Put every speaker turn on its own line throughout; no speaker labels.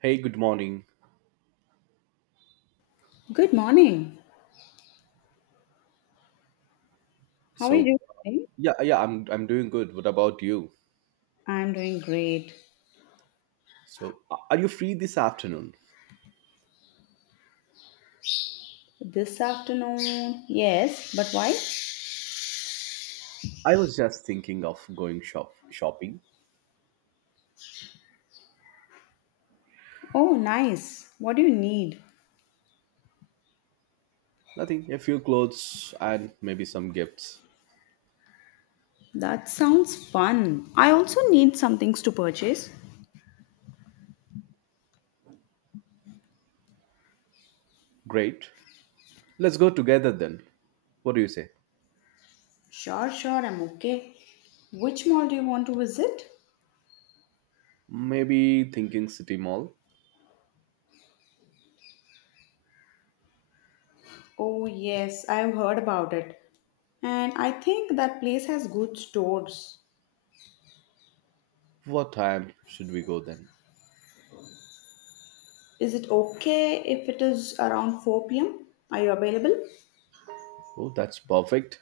Hey, good morning.
Good morning. How are
So,
you doing?
yeah, yeah, I'm doing good. What about you?
I'm doing great.
So, are you free this afternoon?
This afternoon, yes, but why?
I was just thinking of going shopping.
Oh, nice. What do you need?
Nothing, a few clothes and maybe some gifts.
That sounds fun. I also need some things to purchase.
Great. Let's go together then. What do you say?
Sure, sure, I'm okay. Which mall do you want to visit?
Maybe thinking City Mall.
Oh, yes, I have heard about it. And I think that place has good stores.
What time should we go then?
Is it okay if it is around 4 p.m.? Are you available?
Oh, that's perfect.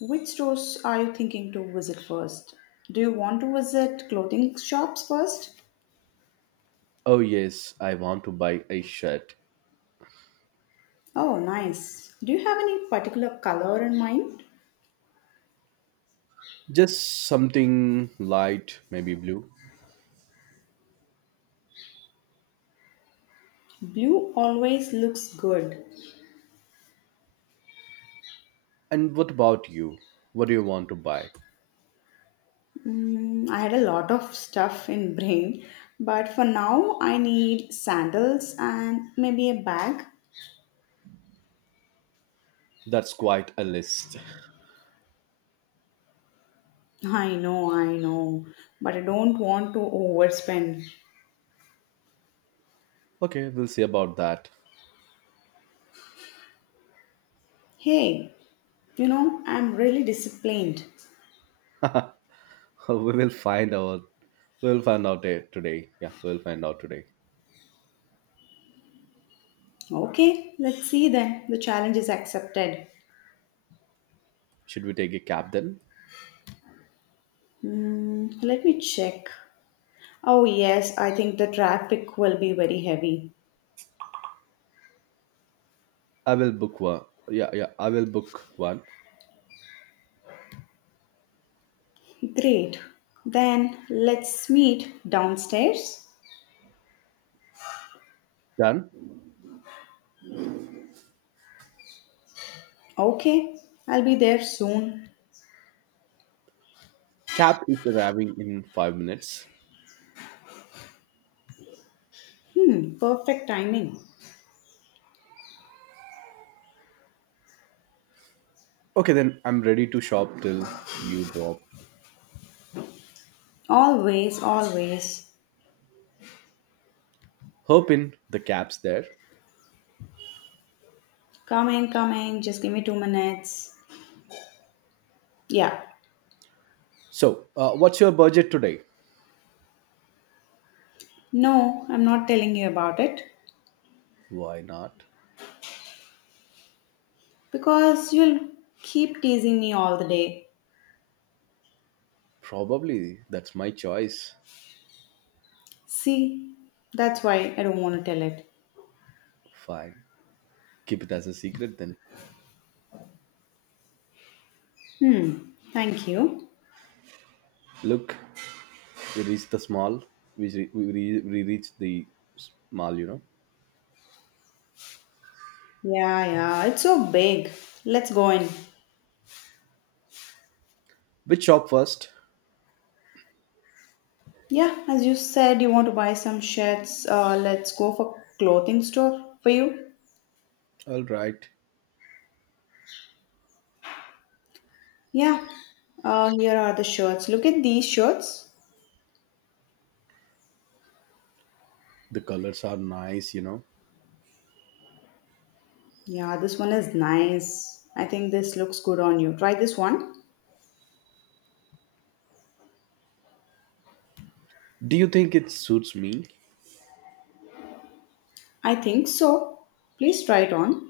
Which stores are you thinking to visit first? Do you want to visit clothing shops first?
Oh, yes, I want to buy a shirt.
Oh, nice. Do you have any particular color in mind?
Just something light, maybe blue.
Blue always looks good.
And what about you? What do you want to buy?
Mm, I had a lot of stuff in brain, but for now I need sandals and maybe a bag.
That's quite a list.
I know, but I don't want to overspend.
Okay, we'll see about that.
Hey, I'm really disciplined.
We will find out. We'll find out today. Yeah, we'll find out today.
Okay, let's see then. The challenge is accepted.
Should we take a cab then?
Mm, let me check. Oh, yes, I think the traffic will be very heavy.
I will book one. Yeah, yeah, I will book one.
Great. Then let's meet downstairs.
Done.
Okay, I'll be there soon.
Cab is arriving in 5 minutes.
Hmm, perfect timing.
Okay, then I'm ready to shop till you drop.
Always, always.
Hoping the cab's there.
Coming, coming, just give me 2 minutes. Yeah.
So, what's your budget today?
No, I'm not telling you about it
Why not?
because you'll keep teasing me all the day.
Probably that's my choice.
See, that's why I don't want to tell it.
Fine. Keep it as a secret then.
Hmm, thank you.
Look, we reached the small. We reached the small.
Yeah, yeah, it's so big. Let's go in.
Which shop first?
Yeah, as you said, you want to buy some shirts. Let's go for clothing store for you.
All right.
Yeah, here are the shirts. Look at these shirts.
The colors are nice, you know.
Yeah, this one is nice. I think this looks good on you. Try this one.
Do you think it suits me?
I think so. Please try it on.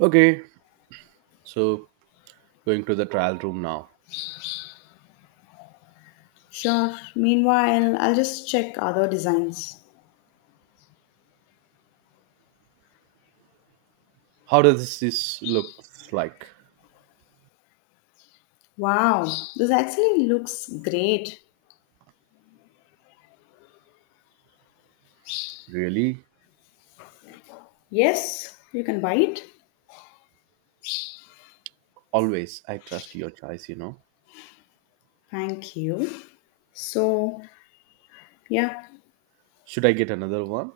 Okay, so going to the trial room now.
Sure. Meanwhile, I'll just check other designs.
How does this look? Like,
Wow, this actually looks great.
really?
Yes, you can buy it.
Always I trust your choice.
Thank you. So, yeah,
Should I get another one?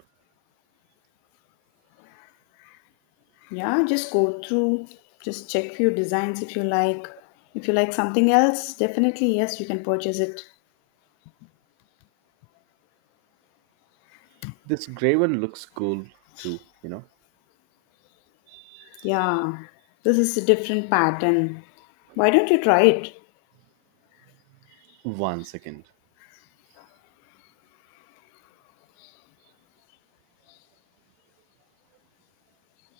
yeah, just go through, just check few designs if you like. If you like something else, definitely yes, you can purchase it.
This gray one looks cool too you know
Yeah, this is a different pattern. Why don't you try it?
One second.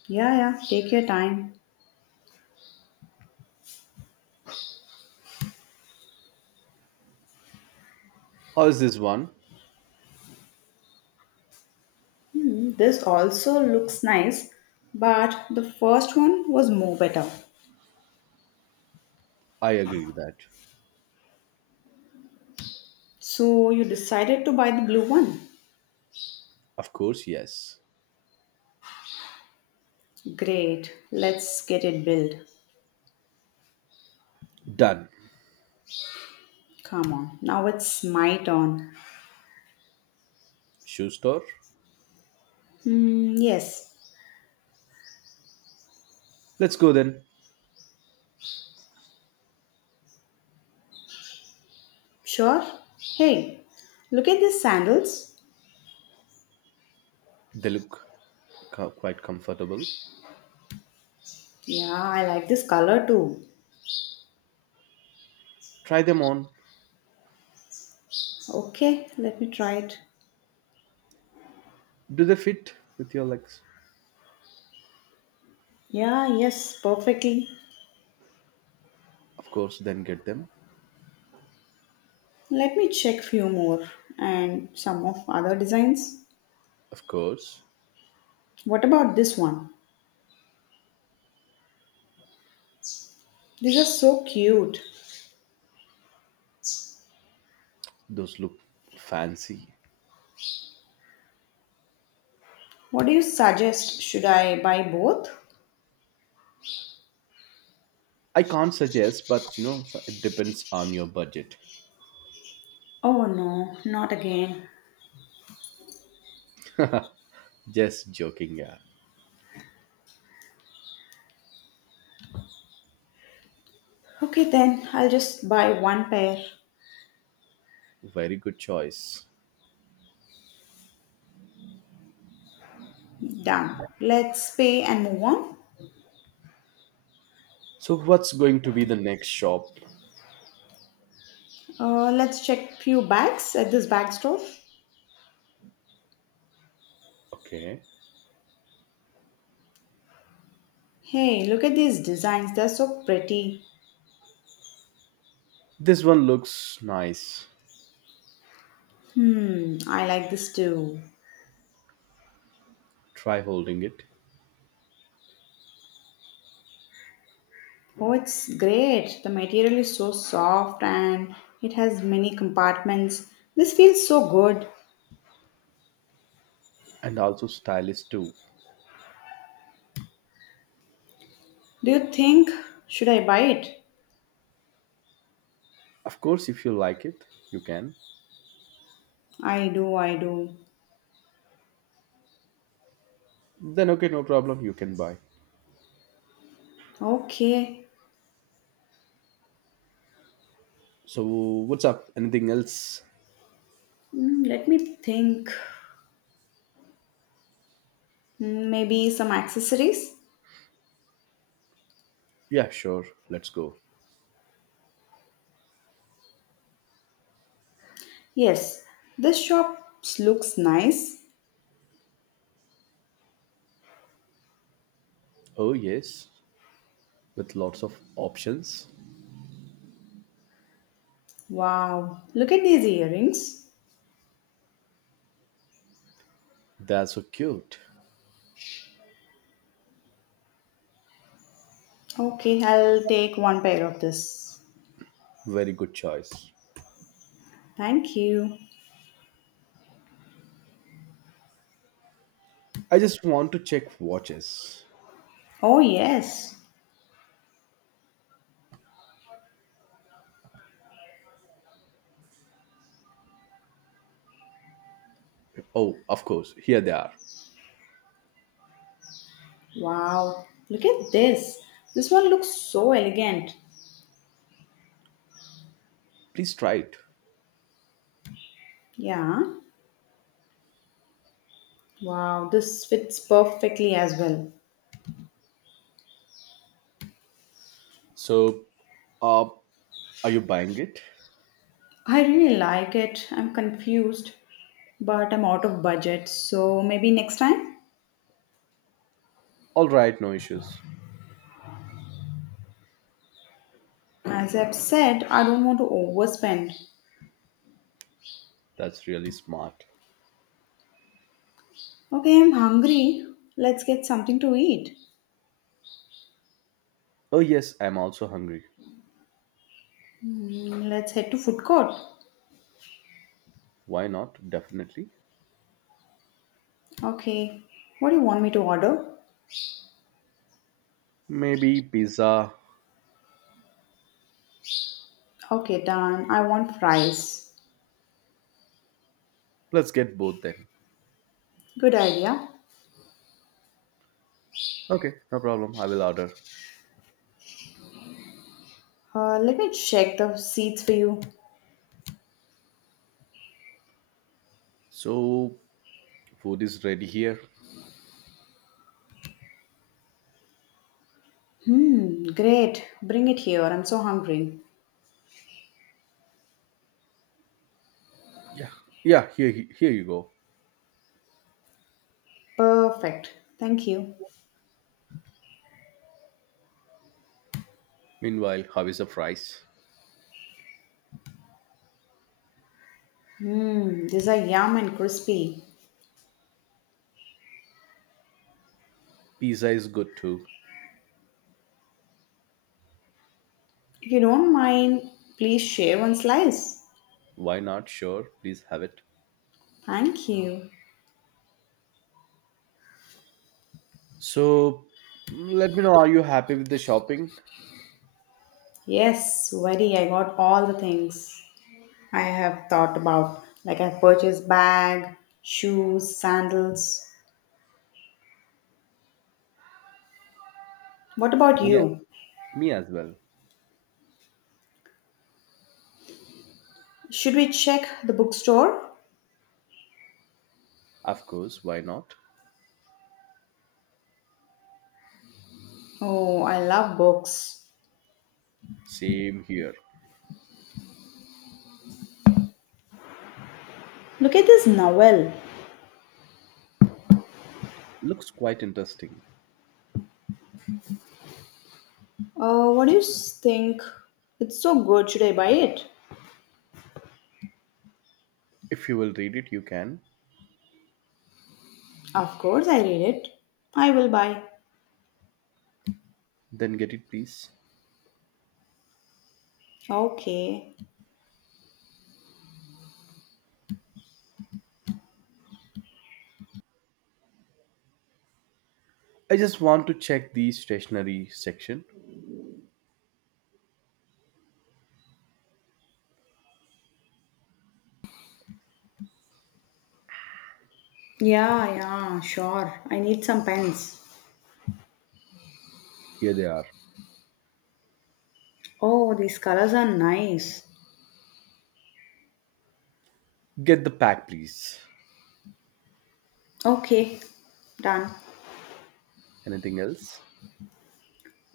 Yeah, yeah, take your time.
How is this one?
Hmm, this also looks nice, but the first one was more better.
I agree with that.
So you decided to buy the blue one.
Of course, yes.
Great, let's get it built.
Done.
Come on, now it's my turn.
Shoe store?
Hmm, yes.
Let's go then.
Sure. Hey, look at these sandals.
They look quite comfortable.
Yeah, I like this color too.
Try them on.
Okay, let me try it.
Do they fit with your legs?
Yeah, yes, perfectly.
Of course, then get them.
Let me check few more and some of other designs.
Of course.
What about this one? These are so cute.
Those look fancy.
What do you suggest? Should I buy both?
I can't suggest, but so it depends on your budget.
Oh no, not again.
Just joking, yeah.
Okay then, I'll just buy one pair.
Very good choice.
Done. Let's pay and move on.
So, what's going to be the next shop?
Let's check few bags at this bag store.
Okay.
Hey, look at these designs. They're so pretty.
This one looks nice.
Hmm, I like this too.
Try holding it.
Oh, it's great. The material is so soft and it has many compartments. This feels so good.
And also stylish too.
Do you think should I buy it?
Of course, if you like it, you can.
I do, I do.
Then okay, no problem, you can buy.
Okay.
So what's up? Anything else?
Hmm, let me think. Hmm, maybe some accessories?
Yeah, sure. Let's go.
Yes. This shop looks nice.
Oh yes, with lots of options.
Wow. Look at these earrings.
That's so cute.
Okay, I'll take one pair of this.
Very good choice.
Thank you.
I just want to check watches.
Oh, yes.
Oh, of course, here they are.
Wow. Look at this. This one looks so elegant.
Please try it.
Yeah. Wow. This fits perfectly as well.
So, uh, are you buying it?
I really like it. I'm confused, but I'm out of budget. So maybe next time?
All right, no issues.
As I've said, I don't want to overspend.
That's really smart.
Okay, I'm hungry. Let's get something to eat.
Oh, yes, I'm also hungry.
Hmm, let's head to food court.
Why not? Definitely.
Okay. What do you want me to order?
Maybe pizza.
Okay, done. I want fries.
Let's get both then.
Good idea.
Okay. No problem. I will order.
Let me check the seats for you.
So food is ready here.
Hmm, great. Bring it here. I'm so hungry.
Yeah. Yeah, here, you go.
Perfect. Thank you.
Meanwhile, how is the fries?
Hmm, these are yum and crispy.
Pizza is good too.
If you don't mind, please share one slice.
Why not? Sure, please have it.
Thank you.
So let me know, are you happy with the shopping?
Yes, very. I got all the things I have thought about. Like I purchased bag, shoes, sandals. What about
Me,
you?
me, as well.
Should we check the bookstore?
Of course, why not?
Oh, I love books.
Same here.
Look at this novel.
Looks quite interesting.
What do you think? It's so good. Should I buy it?
If you will read it, you can.
Of course, I read it. I will buy.
Then get it, please.
Okay.
I just want to check the stationery section.
Yeah, yeah, sure. I need some pens.
Here they are.
Oh, these colors are nice.
Get the pack, please.
Okay, done.
Anything else?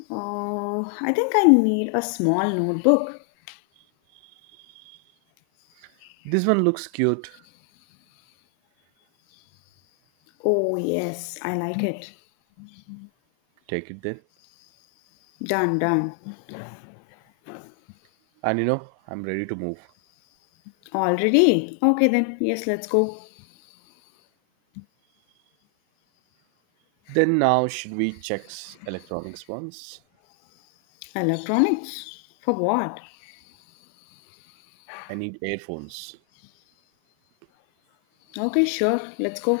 Oh, I think I need a small notebook.
This one looks cute.
Oh, yes, I like it.
Take it then.
Done, done.
And you know, I'm ready to move.
Already? Okay, then. Yes, let's go.
Then now, should we check electronics once?
Electronics? For what?
I need earphones.
Okay, sure, let's go.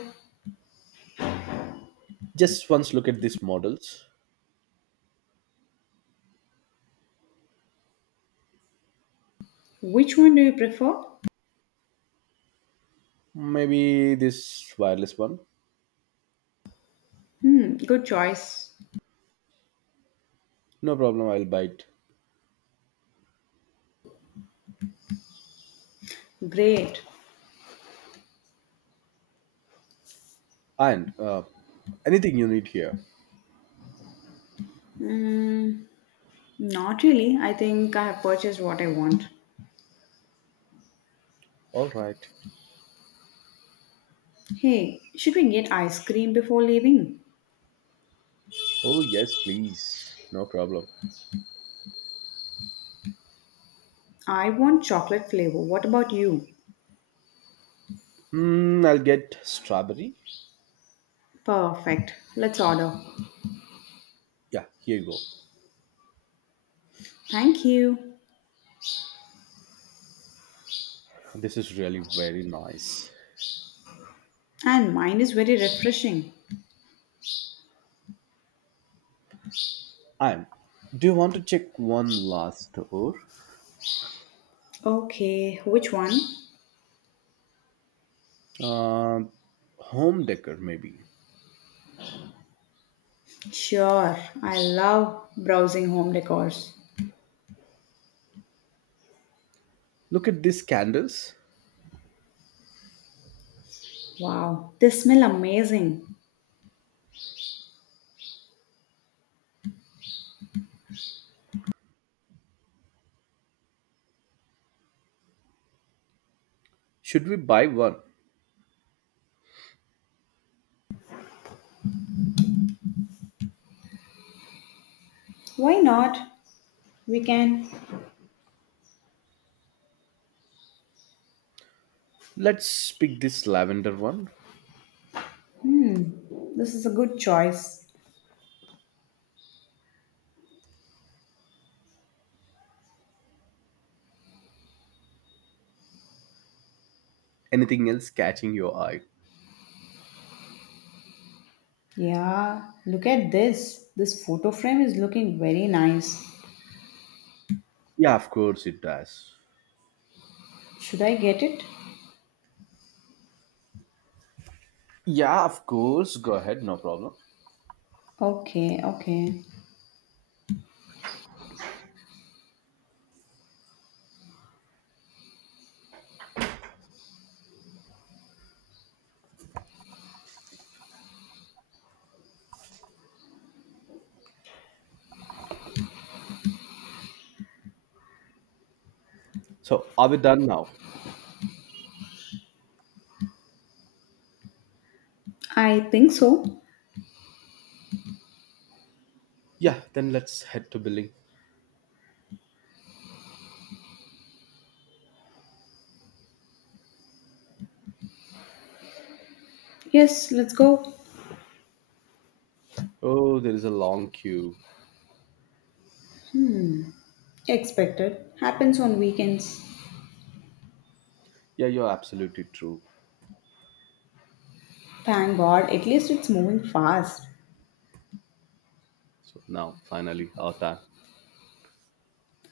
Just once look at these models.
Which one do you prefer?
Maybe this wireless one.
Hmm, good choice.
No problem, I'll buy it.
Great.
And anything you need here?
Mm, not really. I think I have purchased what I want.
All right.
Hey, should we get ice cream before leaving?
Oh, yes, please. No problem.
I want chocolate flavor. What about you?
Hmm, I'll get strawberry.
Perfect. Let's order.
Yeah, here you go.
Thank you.
This is really very nice.
And mine is very refreshing.
I, do you want to check one last door?
Okay, which one?
Uh, Home decor, maybe.
Sure. I love browsing home decors.
Look at these candles.
Wow, they smell amazing.
Should we buy one?
Why not? We can.
Let's pick this lavender one.
This is a good choice.
Anything else catching your eye?
Yeah, look at this. This photo frame is looking very nice.
Yeah, of course it does.
Should I get it?
Yeah, of course. Go ahead, no problem.
Okay, okay.
So, are we done now?
I think so.
Yeah, then let's head to billing.
Yes, let's go.
Oh, there is a long queue.
Expected. Happens on weekends.
Yeah, you're absolutely true.
Thank God, at least it's moving fast.
So, now finally, our time.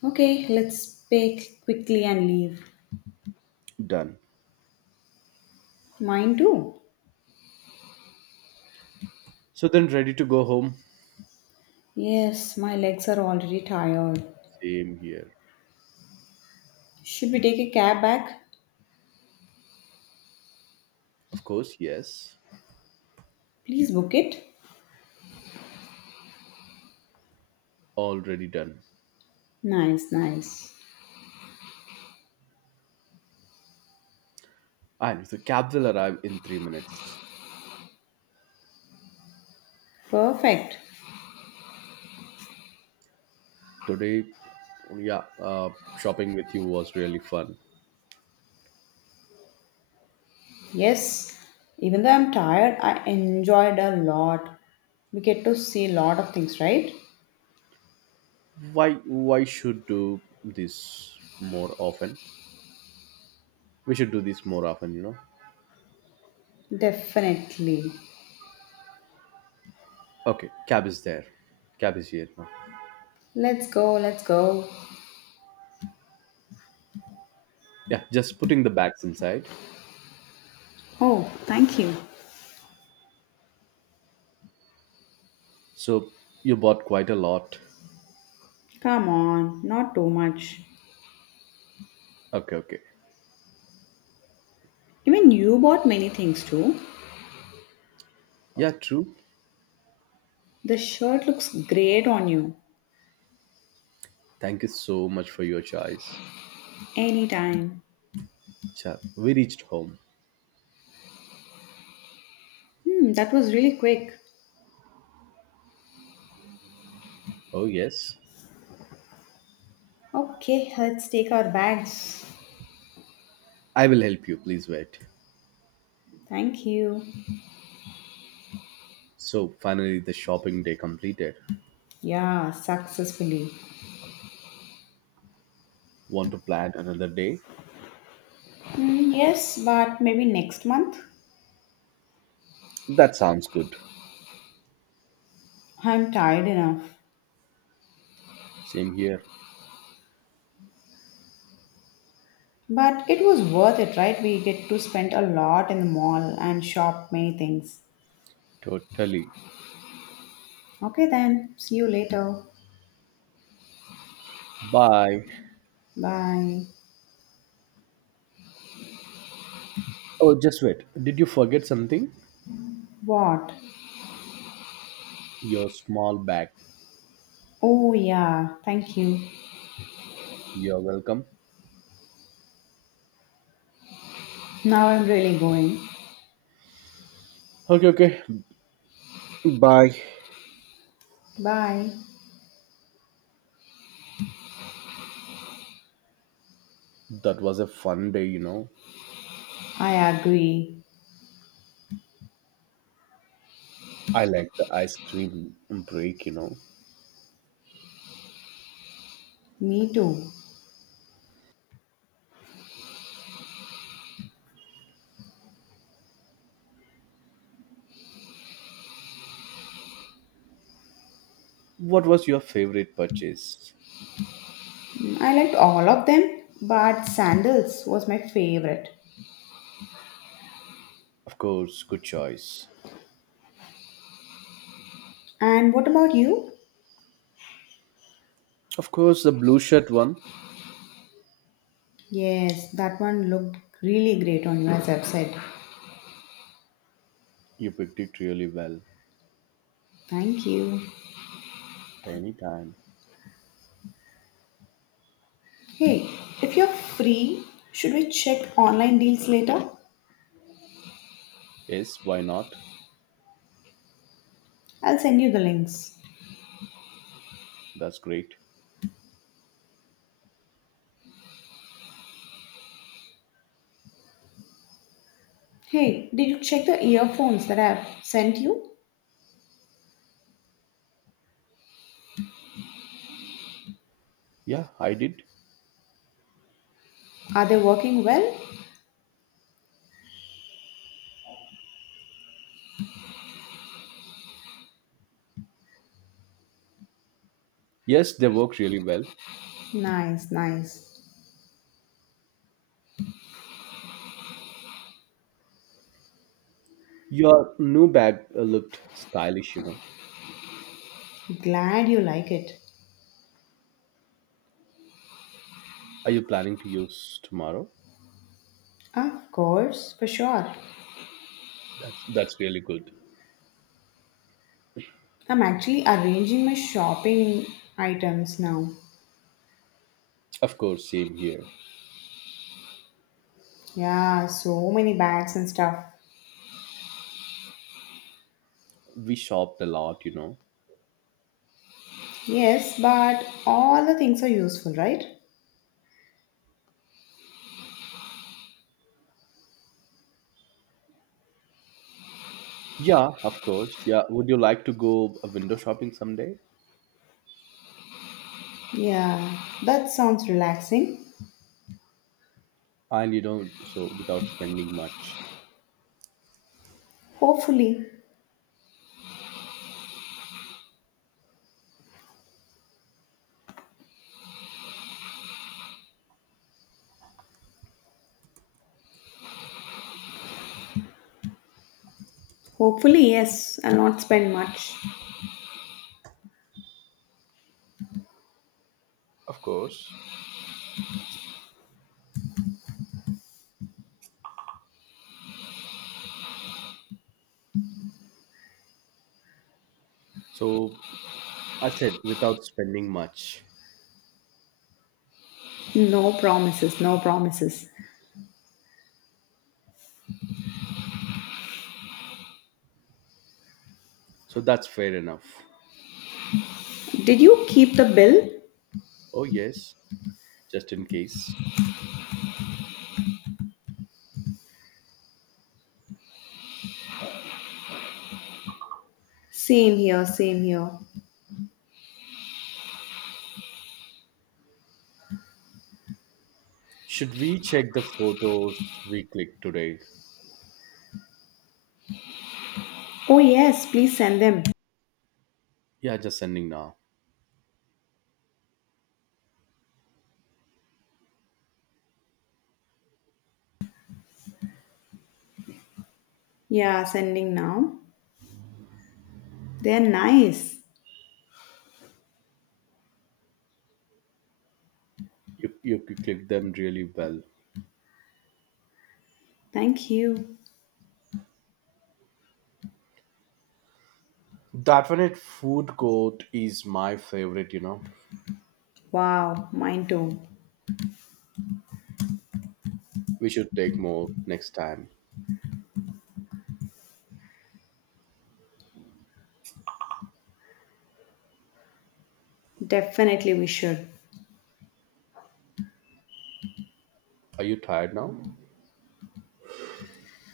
Okay, let's pack quickly and leave.
Done.
Mine too.
So, then ready to go home?
Yes, my legs are already tired.
Same here.
Should we take a cab back?
Of course, yes.
Please book it.
Already done.
Nice, nice.
And the cab will arrive in 3 minutes.
Perfect.
Today, yeah, uh, shopping with you was really fun.
Yes, even though I'm tired, I enjoyed a lot. We get to see a lot of things, right?
Why should do this more often? We should do this more often, you know.
Definitely.
Okay, cab is there. Cab is here now.
Let's go, let's go.
Yeah, just putting the bags inside.
Oh, thank you.
So you bought quite a lot.
Come on, not too much.
Okay, okay.
Even you bought many things too.
Yeah, true.
The shirt looks great on you.
Thank you so much for your choice.
Anytime.
Cha, we reached home.
Hmm, that was really quick.
Oh yes.
Okay, let's take our bags.
I will help you. Please wait.
Thank you.
So finally, the shopping day completed.
Yeah, successfully.
Want to plan another day?
Hmm, yes, but maybe next month.
That sounds good.
I'm tired enough.
Same here.
But it was worth it, right? We get to spend a lot in the mall and shop many things.
Totally.
Okay, then. See you later.
Bye.
Bye.
Oh, just wait. Did you forget something?
What?
Your small bag.
Oh, yeah. Thank you.
You're welcome.
Now I'm really going.
Okay, okay. Bye.
Bye.
That was a fun day, you know.
I agree.
I like the ice cream break, you know.
Me too.
What was your favorite purchase?
I liked all of them, but sandals was my favorite.
Of course, good choice.
And what about you?
Of course, the blue shirt one.
Yes, that one looked really great on you, as I've said.
You picked it really well.
Thank you.
Anytime.
Hey, if you're free, should we check online deals later?
Yes, why not?
I'll send you the links.
That's great.
Hey, did you check the earphones that I've sent you?
Yeah, I did.
Are they working well?
Yes, they work really well.
Nice, nice.
Your new bag looked stylish, you know.
Glad you like it.
Are you planning to use tomorrow?
Of course, for sure.
That's really good.
I'm actually arranging my shopping items now.
Of course, same here.
Yeah, so many bags and stuff.
We shopped a lot, you know.
Yes, but all the things are useful, right?
Yeah, of course. Yeah, would you like to go window shopping someday?
Yeah, that sounds relaxing.
And you know, so without spending much.
Hopefully. Hopefully, yes, I'll not spend much.
Of course. So I said without spending much.
No promises, no promises.
So that's fair enough.
Did you keep the bill?
Oh yes, just in case.
Same here, same here.
Should we check the photos we clicked today?
Oh, yes, please send them.
Yeah, just sending now.
Yeah, sending now. They're nice.
Click them really well.
Thank you.
That one at food court is my favorite, you know.
Wow, mine too.
We should take more next time.
Definitely we should.
Are you tired now?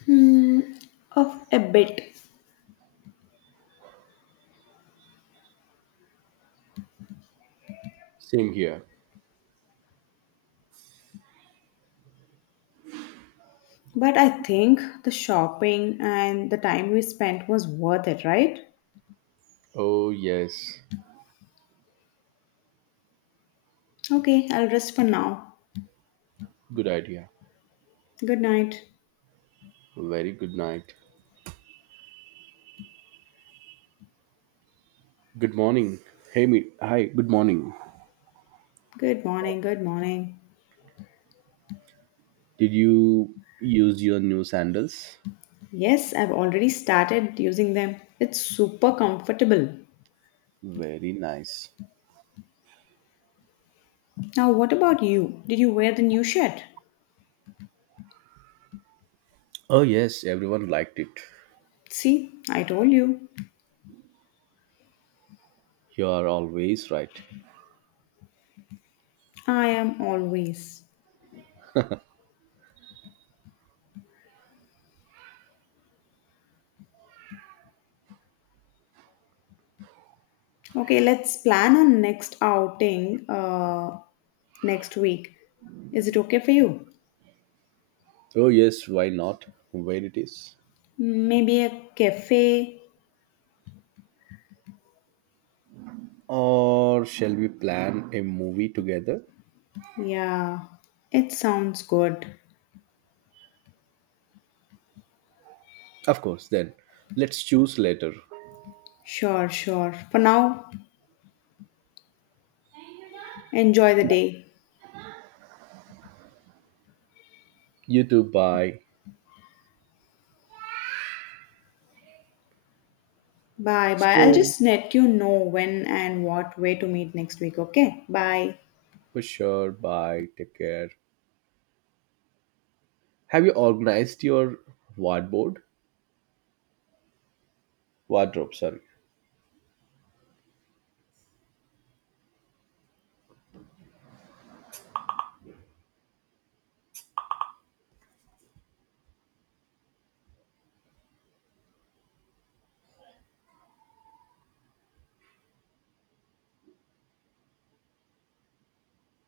Hmm, of a bit.
Same here.
But I think the shopping and the time we spent was worth it, right?
Oh, yes.
Okay, I'll rest for now.
Good idea.
Good night.
Very good night. Good morning. Hey, me. Hi, good morning.
Good morning, good morning.
Did you use your new sandals?
Yes, I've already started using them. It's super comfortable.
Very nice.
Now, what about you? Did you wear the new shirt?
Oh, yes, everyone liked it.
See, I told you.
You are always right.
I am always. Okay, let's plan our next outing next week. Is it okay for you?
Oh yes, why not? Where it is?
Maybe a cafe?
Or shall we plan a movie together?
Yeah, it sounds good.
Of course, then. Let's choose later.
Sure, sure. For now, enjoy the
Yeah.
day.
You too, bye.
Bye bye. I'll
So,
just let you know when and what way to meet next week, okay? Bye.
for sure, bye. Take care. Have you organized your wardrobe? Wardrobe, sorry.